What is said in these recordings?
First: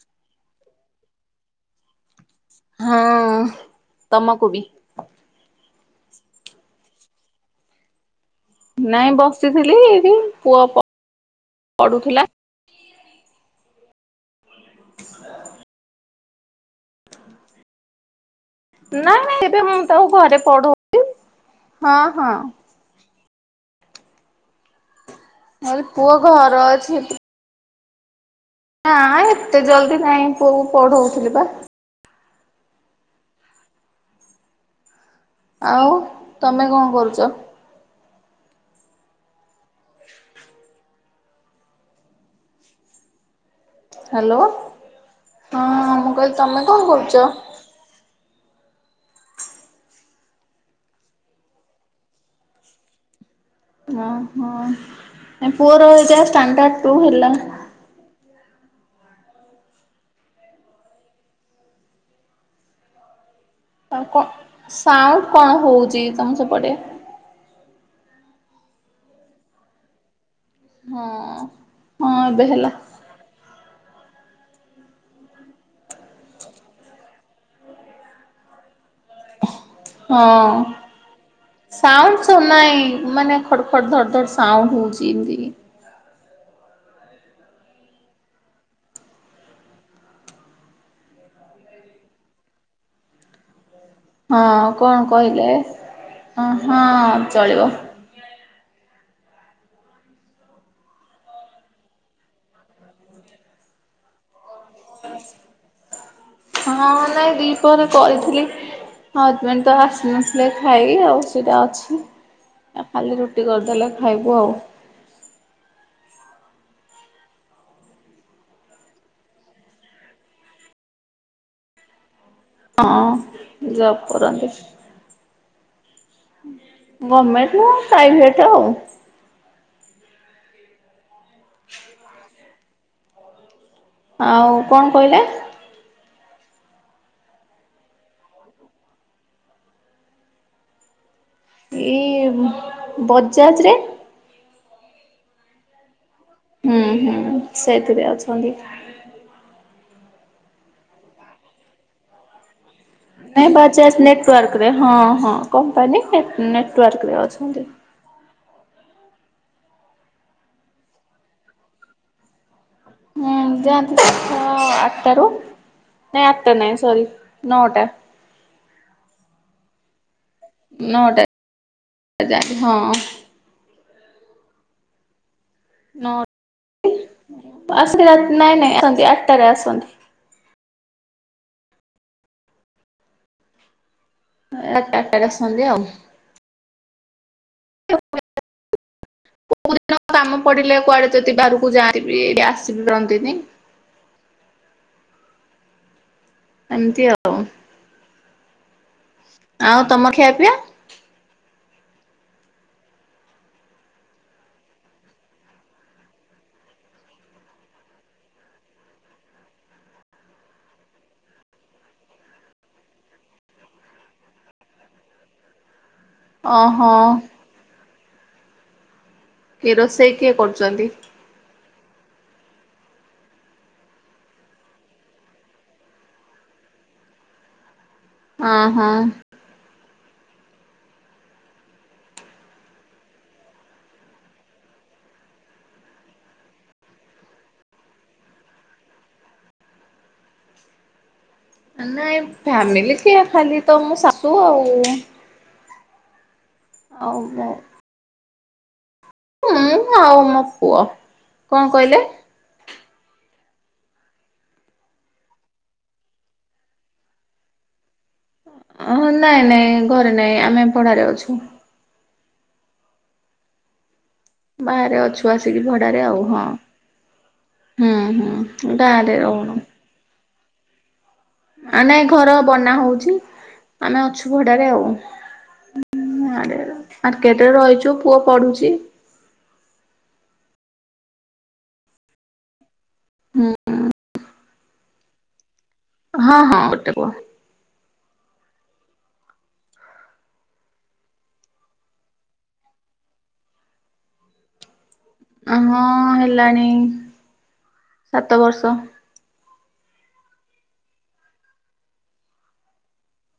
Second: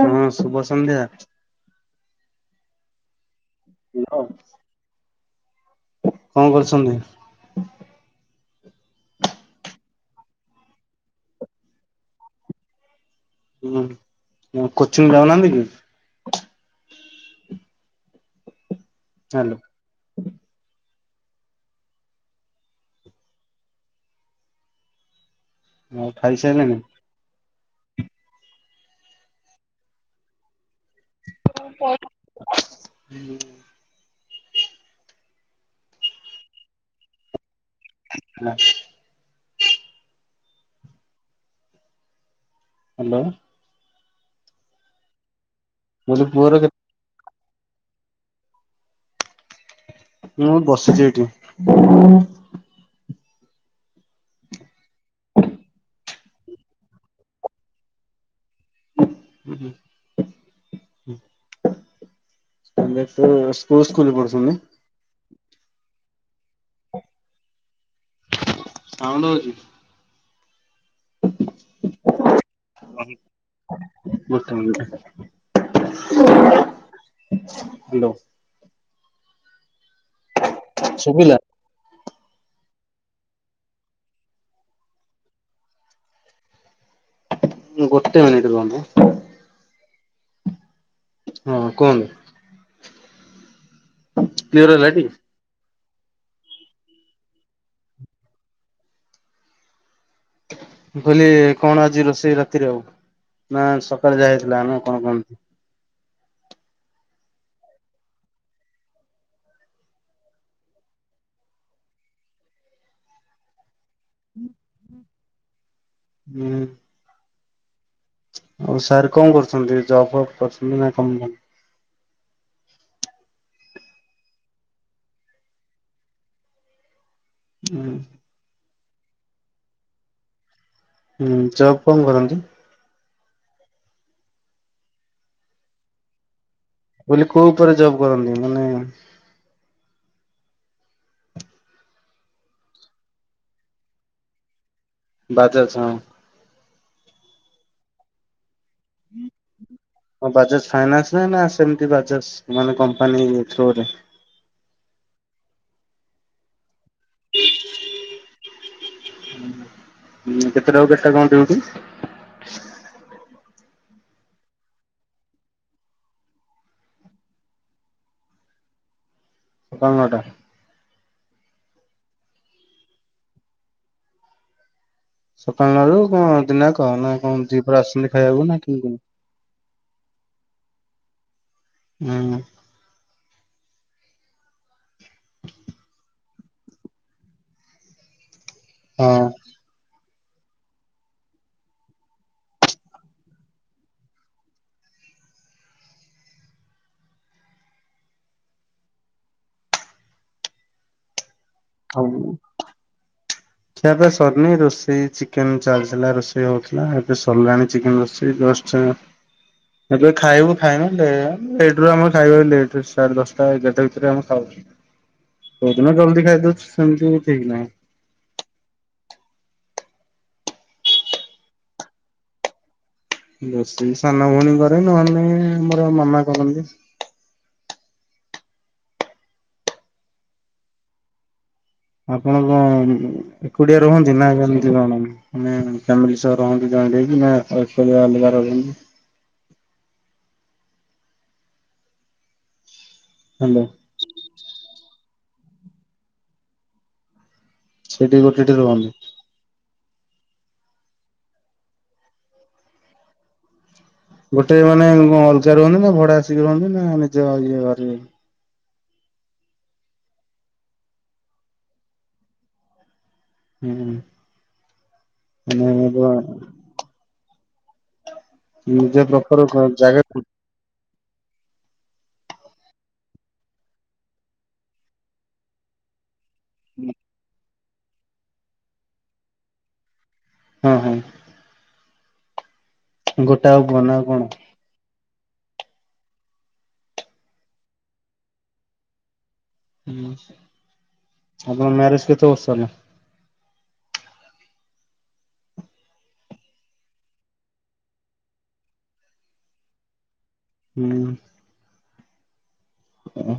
ହଁ ଶୁଭ ସନ୍ଧ୍ୟା। ହଁ। ତମକୁ ବି କଣ କରୁଚନ୍ତି? ନାଇଁ ବସିଥିଲି ଏଠି ପୁଅ ପଢୁଥିଲା। ହୁଁ କୋଚିଂ ଯାଉନାହାନ୍ତି କି? ନାଇ ନାଇଁ ହ୍ୟାଲୋ ଏବେ ମୁଁ ତାକୁ ଘରେ ପଢଉଚି ହଁ ହଁ। [unintelligible] ଆଉ ପୁଅ ଘର ଖାଇସାରିଲେଣି? ଅଛି। ନା ଏତେ ଜଲ୍ଦି ନାଇଁ ପୁଅକୁ ପଢଉଥିଲି ବା। [unintelligible] ଆଉ ତମେ କଣ କରୁଚ? [unintelligible] ହ୍ୟାଲୋ। ହ୍ୟାଲୋ ହଁ ମୁଁ କହିଲି ପୁଅର ତମେ କେତେ କଣ କରୁଚ? ମୁଁ ମୁ ବସିଚି ଏଇଠି। ଓ ହଁ ପୁଅର ଏଟ ଷ୍ଟାଣ୍ଡାର୍ଡ ଟୁ ହେଲା। [unintelligible] ଆଉ କଣ ପଢୁଛନ୍ତି? ସାଉଣ୍ଡ କଣ ହଉଚି ତମ ସେପଟେ? ସାଉଣ୍ଡ ହୋଉଚି? ହଁ ହଁ ଏବେ ହେଲା। ହ। [unintelligible] ହ୍ୟାଲୋ। ହଁ। ଶୁବିଲା? ସାଉଣ୍ଡସ୍ ନାଇଁ ମାନେ ଖଡ୍ ଖଡ୍ ଧଡ୍ ଧଡ୍ ସାଉଣ୍ଡ ହଉଚି ଏମତି। ଗୋଟେ ମନିଟ୍ ରୁହନ୍ତୁ। ହଁ କୁହନ୍ତୁ। କ୍ଲିୟର ହଁ ହେଲା କଣ ଟି? କହିଲେ ହଁ ଚଳିବ। ମୁଁ କହିଲି କଣ ଆଜି ରୋଷେଇ ରାତିରେ ଆଉ? ନା ସକାଳେ ଯାହା ହେଇଥିଲା କଣ କହନ୍ତି। ହଁ ନାଇଁ ଦି ପହରେ କରିଥିଲି। ହଜବେଣ୍ଡ୍ ତ ଆସିନଥିଲେ ଖାଇବି ଆଉ ସେଟା ଅଛି। ଆଉ ଖାଲି ରୁଟି କରିଦେଲେ ଖାଇବୁ ଆଉ। ହୁଁ। ଆଉ ସାର୍ କଣ କରୁଚନ୍ତି? ଜବ୍ ଫବ୍ କରୁଛନ୍ତି ନା କଣ? ହଁ ଜବ୍ କରନ୍ତି। ଗମେଣ୍ଟ ନା ହୁଁ ପ୍ରାଇଭେଟ୍ ଆଉ। ହୁଁ ଜବ୍ କଣ କରନ୍ତି? ଆଉ କଣ କହିଲେ? ମୁଁ କହିଲି କୋଉ ଉପରେ ଜବ୍ କରନ୍ତି? ମାନେ। ଏଇ ବଜାଜରେ। ବାଜାଜ୍ ହଁ। ହୁଁ ହୁଁ ସେଥିରେ ଅଛନ୍ତି। ବାଜାଜ ଫାଇନାନ୍ସ୍ ନା ନା ସେମତି ବାଜାଜ ମାନେ କମ। ନାଇଁ ବାଜାଜ ନେଟ୍ୱାର୍କରେ ହଁ ହଁ କମ୍ପାନୀ ନେଟ୍ୱାର୍କରେ ଅଛନ୍ତି। ହଁ କେତେଟାରୁ କେତେଟା କଣ ଡ୍ୟୁଟି? ହୁଁ ଯାଆନ୍ତି ଆଟାରୁ ନାଇଁ ଆଟା ନାଇଁ ସରି ନଅଟା। ସକାଳ ନଅଟା। ନଅଟାରେ ଯାଆନ୍ତି। ହ। ସକାଳ ନଅରୁ ନଅ କଣ ଦିିନ ଯାକ କଣ ନଅ କଣ ଦି ପହର ଆସନ୍ତି ରାତି ଖାଇବାକୁ ନାଇଁ ନା ନାଇଁ କେମିତି? ଆସନ୍ତି ଆଠଟାରେ ଆସନ୍ତି। ହୁଁ। ରାତି ଆଠଟାରେ ଆସନ୍ତି ଆଉ। ହଁ। କୋଉ ଦିନ କାମ ପଡିଲେ କୁଆଡେ ଯଦି ବାହାରକୁ ଯାଆନ୍ତି ବି ଏଠି ଆସି ବି ପାରନ୍ତିନି। ଏମିତି ଆଉ। ଆଉ ତମ ଖିଆ ପିଆ? [unintelligible] ଖିଆପିଆ ସରିନି। ରୋଷେଇ ଚିକେନ ଚାଲିଥିଲା ରୋଷେଇ ହଉଥିଲା ଏବେ ସିରିଲାଣି ଚିକେନ ରୋଷେଇ ଜଷ୍ଟ। [unintelligible] ଏବେ ଖାଇବୁ ଖାଇନୁ ଲେଟ୍ରେ ଆମର ଖାଇବା ଲେଟ୍ ରେ ସାଢେ ଦଶଟା ଏଗାରଟା ଭିତରେ ଆମେ ଖାଉ। [inaudible] କୋଉଦିନ ଜଲ୍ଦି ଖାଇଦଉଚୁ ଓହୋ ସେମିତି କିଛି ଠିକ୍ ନାହିଁ। କିଏ ରୋଷେଇ କିଏ କରୁଚନ୍ତି? ରୋଷେଇ ସାନ ଭଉଣୀ କରେ ନହେଲେ ଆମର ମାମା କରନ୍ତି। ଓହୋ। ଆପଣ କଣ ଏକୁଟିଆ ରୁହନ୍ତି ନା କେମିତି କଣ? ମାନେ ଫ୍ୟାମିଲି ସହ ରହନ୍ତି ଜଏଣ୍ଟ ହେଇକି ନା ଏକୁଟିଆ ଅଲଗା ରହନ୍ତି। ମାନେ ଫ୍ୟାମିଲି କିଏ ଖାଲି ହ୍ୟାଲୋ ତ ମୋ ଶାଶୁ ଆଉ। ଆଉ ମୋ ସେଇଠି ଗୋଟେଠି ରୁହନ୍ତିି। ମୁଁ ଆଉ ମୋ ପୁଅ। କଣ କହିଲେ? ଗୋଟେ ମାନେ ଅଲଗା ରୁହନ୍ତି ନା ଭଡା ଆସିକି ରୁହନ୍ତି ନା ନିଜ ଇଏ ଘରେ? ଅ ନାଇଁ ନାଇଁ ଘରେ ନାଇଁ ଆମେ ପଢାରେ ଅଛୁ। ହୁଁ। ବାହାରେ ଅଛୁ ଆସିକି ଭଡାରେ ମାନେ ଆଉ ହଁ। ହୁଁ ହୁଁ। ନିଜ ଗାଁରେ ପ୍ରକାର ରହୁନୁ। ଜାଗାକୁ ଆ ନାଇଁ ଘର ବନା ହଉଛି ଆମେ ଅଛୁ ଭଡାରେ ଆଉ। [unintelligible] ହୁଁ। ମାର୍କେଟରେ ରହିଚୁ ପୁଅ ପଢୁଚି। ହୁଁ ହଁ। ହୁଁ ଗୋଟାକ ଆଉ ପୁଅ ନା ଆଉ କଣ? ହଁ ହଁ ଗୋଟେ ପୁଅ। ହୁଁ ଆପଣଙ୍କ ମ୍ୟାରେେଜ କେତେ ବର୍ଷ ହେଲା? ହଁ ହେଲାଣି ସାତ ବର୍ଷ। ହୁଁ। ଓହୋ।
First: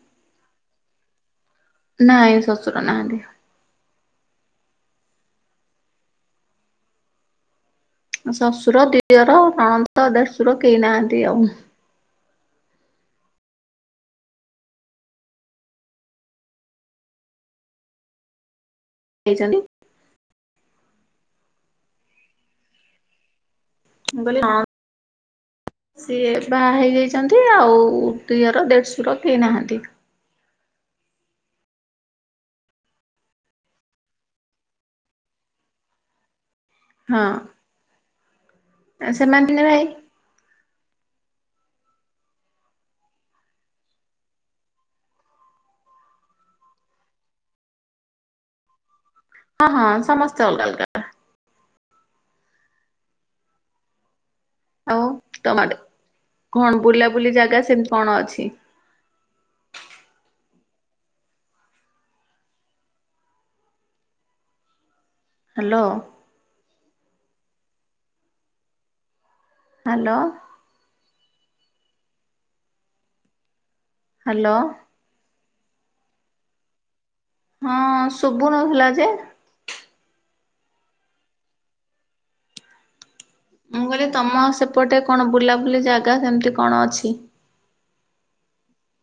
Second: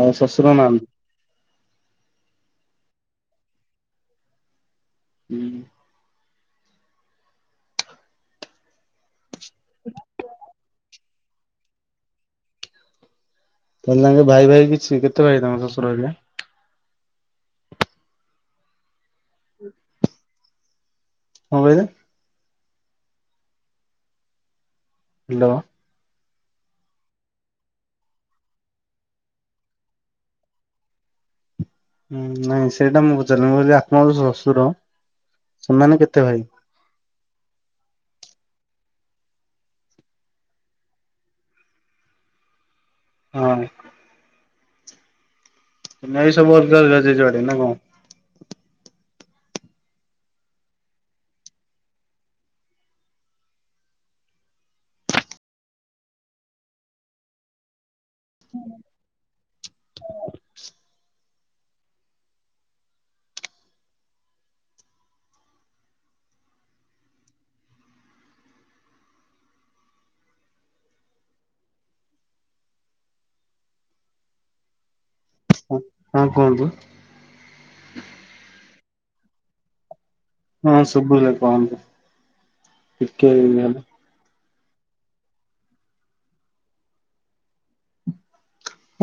ଆଉ ଶ୍ୱଶୁର ନାହାନ୍ତି? ନାଇଁ ଶଶୁର ନାହାନ୍ତି। ହୁଁ। ମୋ ଶଶୁର, ଦିଅର, ନଣନ୍ଦ, ଦେଶୁର କେହି ନାହାନ୍ତି ଆଉ। ତାହେଲେ ତାଙ୍କେ ଭାଇ ଭାଇ କିଛି କେତେ ଭାଇ ତମ ଶଶୁର ହେରିକା? ହେଇଛନ୍ତି କଣ କହିଲେ? ମୁଁ କହିଲି ଆଁ ହ୍ୟାଲୋ। ସିଏ ବାହା ହେଇଯାଇଛନ୍ତି ଆଉ ଦିଅର ଦେଢଶୁର କେହି ନାହାନ୍ତି। ହୁଁ ନାଇଁ ସେଇଟା ମୁଁ ପଚାରୁନି ମୁଁ କହିଲି ଆପଣଙ୍କ ଯୋଉ ଶ୍ୱଶୁର ସେମାନେ କେତେ ଭାଇ? ହଁ ସେମାନେ ତିନି ଭାଇ। ହଁ। ତମେ [unintelligible] ଯିଏ ଯୁଆଡେ ନା କଣ? ହଁ ହଁ ସମସ୍ତେ ଅଲଗା ଅଲଗା। ଆଉ ତମ ଆଡ଼େ କଣ ବୁଲାବୁଲି ଜାଗା ସେମିତି କଣ ଅଛି? [inaudible] ହ୍ୟାଲୋ। ହ୍ୟାଲୋ। ହ୍ୟାଲୋ। ହଁ କୁହନ୍ତୁ? ହଁ ଶୁବୁନଥିଲା ଯେ? ହଁ ସୁବିଲା କହନ୍ତୁ ଟିକେ ୟିଏ ମୁଁ ହେଲା କହିଲି ତମ ସେପଟେ କଣ ବୁଲାବୁଲି ଜାଗା ସେମିତି କଣ ଅଛି?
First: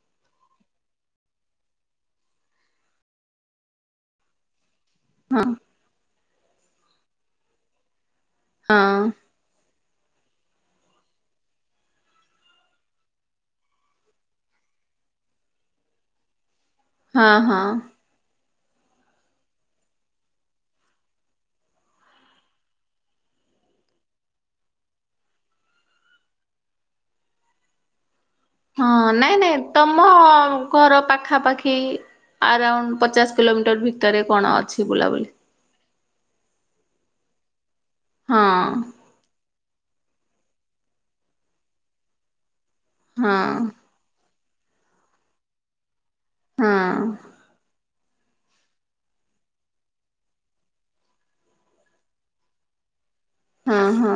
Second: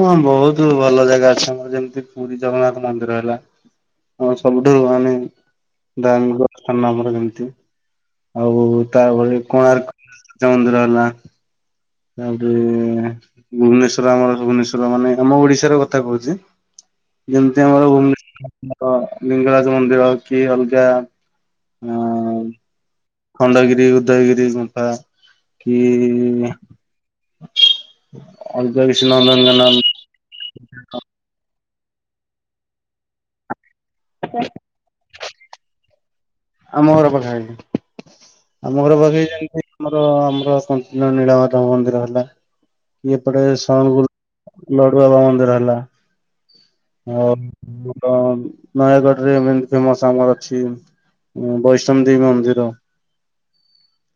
ହଁ ବହୁତ ଭଲ ଜାଗା ଅଛି ଆମର ଯେମିତି ପୁରୀ ଜଗନ୍ନାଥ ମନ୍ଦିର ହେଲା ହଁ ସବୁଠୁ ମାନେ ହଁ ଦନିକ ସ୍ଥାନ ଆମର ଯେମିତି ଆଉ ହଁ ତାପରେ କୋଣାର୍କ ସମୁଦ୍ର ହେଲା ତାପରେ ଭୁବନେଶ୍ଵର ଆମର ଭୁବନେଶ୍ଵର ମାନେ ଆମ ଓଡିଶାର କଥା କହୁଚି ହଁ ଯେମିତି ହଁ। ଆମର ଭୁବନେ ତ ଲିଙ୍ଗରାଜ ମନ୍ଦିର କି ଅଲଗା ଅଁ ଖଣ୍ଡଗିରି ଉଦୟଗିରି ଗୁମ୍ଫା କି ଇ ଅଲଗା କିଛି ନନ୍ଦନକାନନ ମ ଅ ଘର ପାଖାପାଖି ଆରାଉଣ୍ଡ ପଚାଶ କିଲୋମିଟର ଭି ଭିତରେ କଣ ଅଛି ବୁଲାବୁଲି ଆମ ଘର ପାଖାପାଖି ହଁ। ଆମ ଘର ପାଖାପାଖି ଯେମିତି ଆମର ଆମର କଞ୍ଚିନ ନୀଳମାଧବ ମନ୍ଦିର ହେଲା ହଁ ଏପଟେ ସଗରୁ ଲଡ଼ୁ ବାବା ମନ୍ଦିର ହେଲା ହଁ ଆଉ ନୟାଗଡ଼ରେ ଏମିତି ଫେମସ୍ ଆମର ଅଛି ବୈଷ୍ଣବ ଦେବୀ ମନ୍ଦିର ହଁ ହଁ।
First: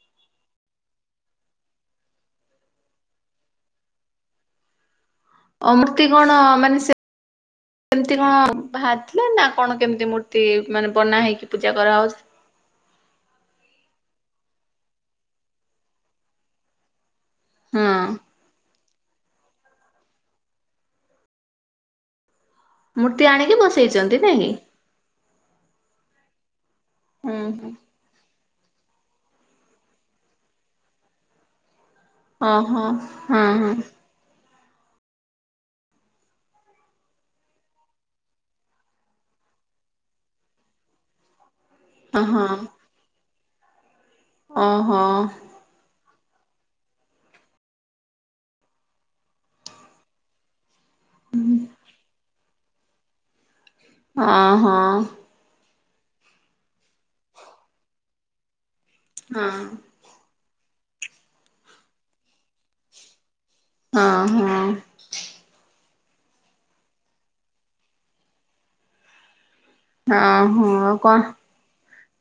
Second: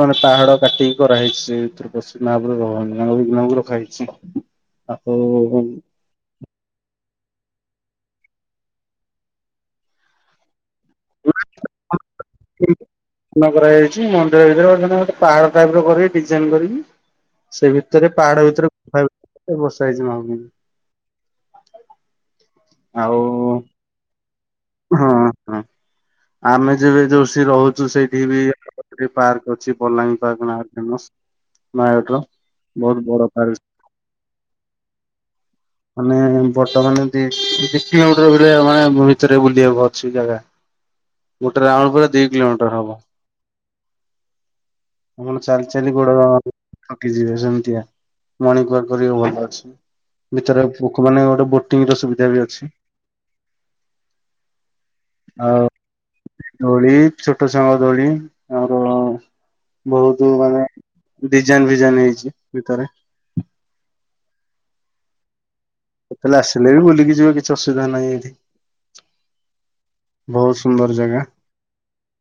ମାନେ ପାହାଡ଼ କାଟିକି କରାହେଇଛି ସେଇଠି ପଶାବରେ ବୈଷ୍ଣବି ମାକୁ ରଖା ହେଇଚି ଆକୁ ଅମୃର୍ତ୍ତି କଣ ମାନେ ସେ କେମିତି କଣ ବାହାରି ଥିଲା ନା କଣ କେମିତି ମୂର୍ତ୍ତି ମାନେ ବନା ହେଇକି ପୂଜା କରାହେଉଚି? ଅଣା କରାଯାଇଛି ମନ୍ଦିର ଭିତରେ ଗୋଟେ ପାହାଡ଼ ଟାଇପର କରିକି ଡିଜାଇନ୍ କରିକି ସେ ହଁ ଭିତରେ ପାହାଡ଼ ଭିତରେ ବସା ହେଇଚି ମାଁଙ୍କୁ। ଆଉ ମୂର୍ତ୍ତି ଆଣିକି ବସେଇଚନ୍ତି ନାଇଁକି? ହଁ ହଁ ଆମେ ଯେବେ ଯୋଉ ହୁଁ ହୁଁ ସେରହୁଚୁ ସେଇଠିବି ଏ ପାର୍କ ଅଛି ବଲାଙ୍ଗୀର ପାର୍କ ନାଁ ଫେମସ୍ ନୟାଗଡ଼ର। ଓହୋ ବହୁତ ବଡ ହଁ ପାର୍କ ହଁ। ମାନେ ବର୍ତ୍ତମାନ ଦି ଦି କିଲୋମିଟର୍ ଭଲ ମାନେ ଭିତରେ ବୁଲିିବାକୁ ଅଛି ଜାଗା। [inaudible] ଗୋଟେ ରାଉଣ୍ଡ ପୁରା ଅ ଦି ହଁ କିଲୋମିଟର୍ ହବ ଓହୋ ଆପଣ ଚାଲି ଚାଲି ଚାଲି ଗୋଡ଼ ଥକି ଯିବେ ସେମିତିଆ ମଣିଙ୍ଗ ୱାର୍କ କରିବାକୁ ଭଲ ଅଛି। ଭିତରେ ଲୋକ ମାନ ଗୋଟେ ବୋଟିଂ ର ସୁବିଧାବି ଅଛି। ହଁ ହଁ। ଆଉ ଦୋଳି ଛୋଟ ଛୁଆଙ୍କ ଦୋଳି ଆର ହଁ। ବହୁତ୍ ମାନେ ଡିଜାଇନ୍ ଫିଜାଇନ୍ ହେଇଚି ଭିତରେ ହଁ ହଁ। କେତେବେଳେ ଆସିଲେବି ବୁଲିକି ଯିବେ କିଛି ଅସୁବିଧା ନାହିଁ ଏଠି। ହଁ ହୋ ଆଉ ସୁନ୍ଦର କଁ ଜାଗା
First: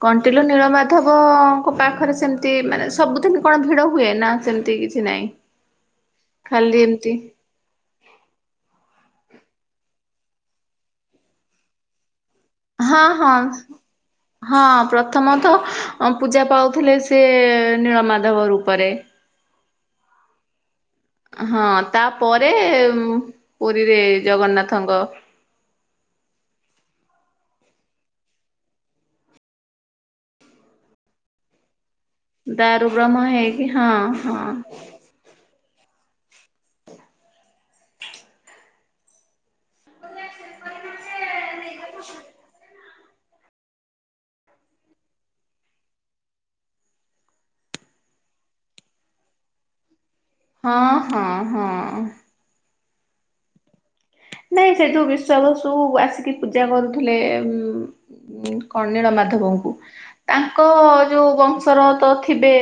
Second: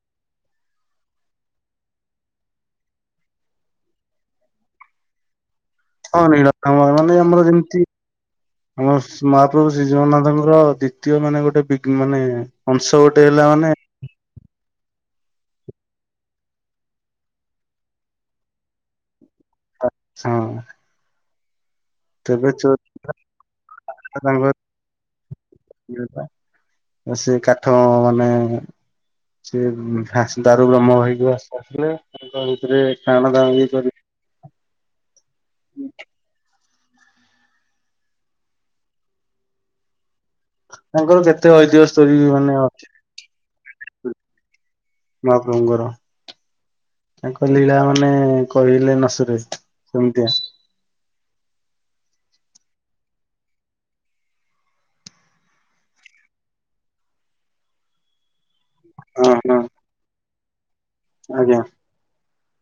କଣ୍ଟିଲୁ ନୀଳମାଧବଙ୍କ ପାଖରେ ସେମିତି ମାନେ ସବୁଦିନ କଣ ଭିଡ଼ ହୁଏ ନା ସେମିତି କିଛି ନାହିଁ? [inaudible] ହଁ ନୀଳ ଖାଲି ଏମିତି ମାନେ ଆମର ଯେମିତି ଆମ ମହାପ୍ରଭୁ ଶ୍ରୀ ଜଗନ୍ନାଥଙ୍କର ଦ୍ଵିତୀୟ ମାନେ ଗୋଟେ ବିଗ୍ ମାନେ ଅଂଶ ହଁ ଗୋଟେ ହଁ। ହେଲା ମାନେ ହଁ ପ୍ରଥମେତ ପୂଜା ପାଉଥିଲେ ସେ ନୀଳମାଧବ ରୂପରେ ହଁ। ହଁ ତେବେ ତାପରେ ଚୋର ପୁରୀରେ ତାଙ୍କର ଜଗନ୍ନାଥଙ୍କ ସେ କାଠ ମାନେ ସେ ଦାରୁ ବ୍ରହ୍ମ ହେଇକି ଭାସିକି ଆସି ଆସିଲେ ତାଙ୍କ ଭିତରେ ଦାରୁ ବ୍ରହ୍ମ ଟାଣ ଦାଣ ହେଇକି ହଁ ହଁ। ହୁଁ। ତାଙ୍କର କେତେ ଐତିହ୍ୟ ଷ୍ଟୋରି ମାନେ ଅ ମହାପ୍ରଭୁଙ୍କର। ତାଙ୍କ ଲୀଳା ମାନେ କହିଲେ ନସରେ ସେମିତିଆ। ହଁ ହଁ ହଁ। ନାଇଁ ସେଯୋଉ ବିଶ୍ୱା ବସୁ ଆସିକି ପୂଜା କରୁଥିଲେ ଉ କଣ ନୀଳ ହଁ ହଁ ମାଧବଙ୍କୁ ତାଙ୍କର ଯୋଉ ଆଜ୍ଞା। ବଂଶରତ ଥିବେ?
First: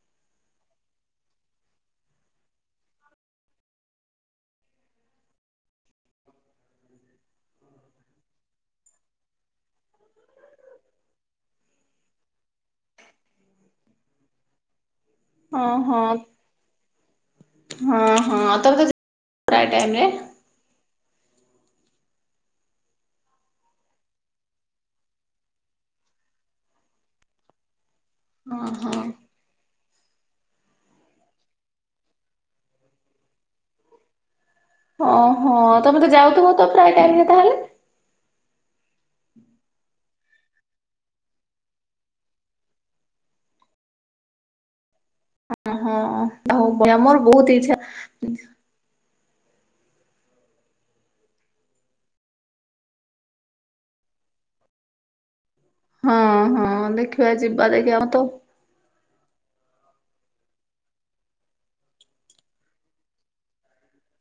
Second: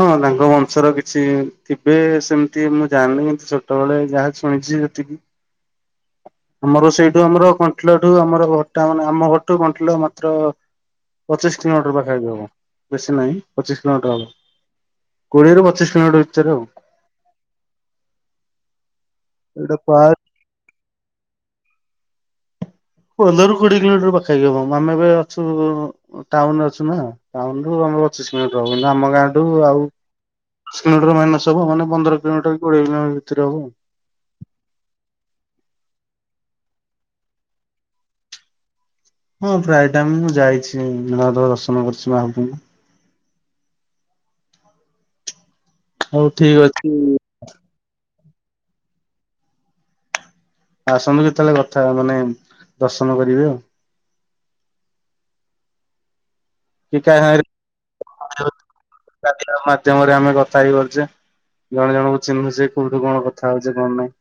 ହଁ ତାଙ୍କ ବଂଶର କିଛି ଥିବେ ସେମିତି ମୁଁ ଜାଣିନି କିନ୍ତୁ ଛୋଟବେଳେ ଯାହା ଶୁଣିଚି ସେତିକି ଆମର ସେଇଠୁ ଆମର କଣ୍ଠିଲଠୁ ଆମର ଘଟା ମାନେ ଆମ ଘରଠୁ କଣ୍ଠିଲ ମାତ୍ର ପଚିଶି କିଲୋମିଟର ପାଖାପାଖି ହବ ବେଶୀ ନାହିଁ ପଚିଶି କିଲୋମିଟର ହବ। କୋଡ଼ିଏରୁ ହଁ ପଚିଶି ହଁ କିଲୋମିଟର ଭିତରେ ଆଉ। ହଁ ହଁ ତମେ ତ ପ୍ରାୟ ଏଇଟା ଟାଇମ୍ ରେ ପାର୍କ ପନ୍ଦରରୁ କୋଡିଏ କିଲୋମିଟର ପାଖାପାଖି ହବ। ଆମେ ଏବେ ଅଛୁ ଓ ଟାଉନ୍ ରେ ଅଛୁ ନାଁ ଟାଉନ୍ ରୁ ଆମ ପଚିଶି ମିଟର ହଁ ହବ। କିନ୍ତୁ ହଁ ଆମ ଗାଁ ତୁ ଆଉ କିଲୋମିଟର ମାଇନସ ହବ ମାନେ ପନ୍ଦର କିଲୋମିଟର କି କୋଡ଼ିଏ କିଲୋମିଟର ଭିତରେ ହବ ଆଉ। ହଁ ହଁ ତମେ ତ ଯାଉଥୁବ ତ ପ୍ରାୟ ଟାଇମ୍ ରେ ତାହେଲେ? ହଁ ପ୍ରାୟ ଟାଇମ୍ ମୁଁ ଯାଇଛି ମହାଦବ ଦର୍ଶନ କରିଛି ମହାପ୍ରଭୁଙ୍କୁ। ହଉ ଠିକ ହୋଉ ଅଛି ଡ଼ାମର ବହୁତ ଇଚ୍ଛା। ଆସନ୍ତୁ କେତେଏଳେ କଥା ମନେ ଦର୍ଶନ କରିବେ ଆଉ। ହଁ ହଁ କି ଦେଖିବା ଯିବା ଦେଖିଆ ଅଁ ତୋ। ପ୍ରାଚୀନ ମାଧ୍ୟମରେ ଆମେ କଥା ହେଇପାରୁଛେ। ଜଣେ ଜଣଙ୍କୁ ଚିହ୍ନୁଛି କୋଉଠୁ କ ଣ କଥା ହଉଚେ କଣ ନାହିଁ।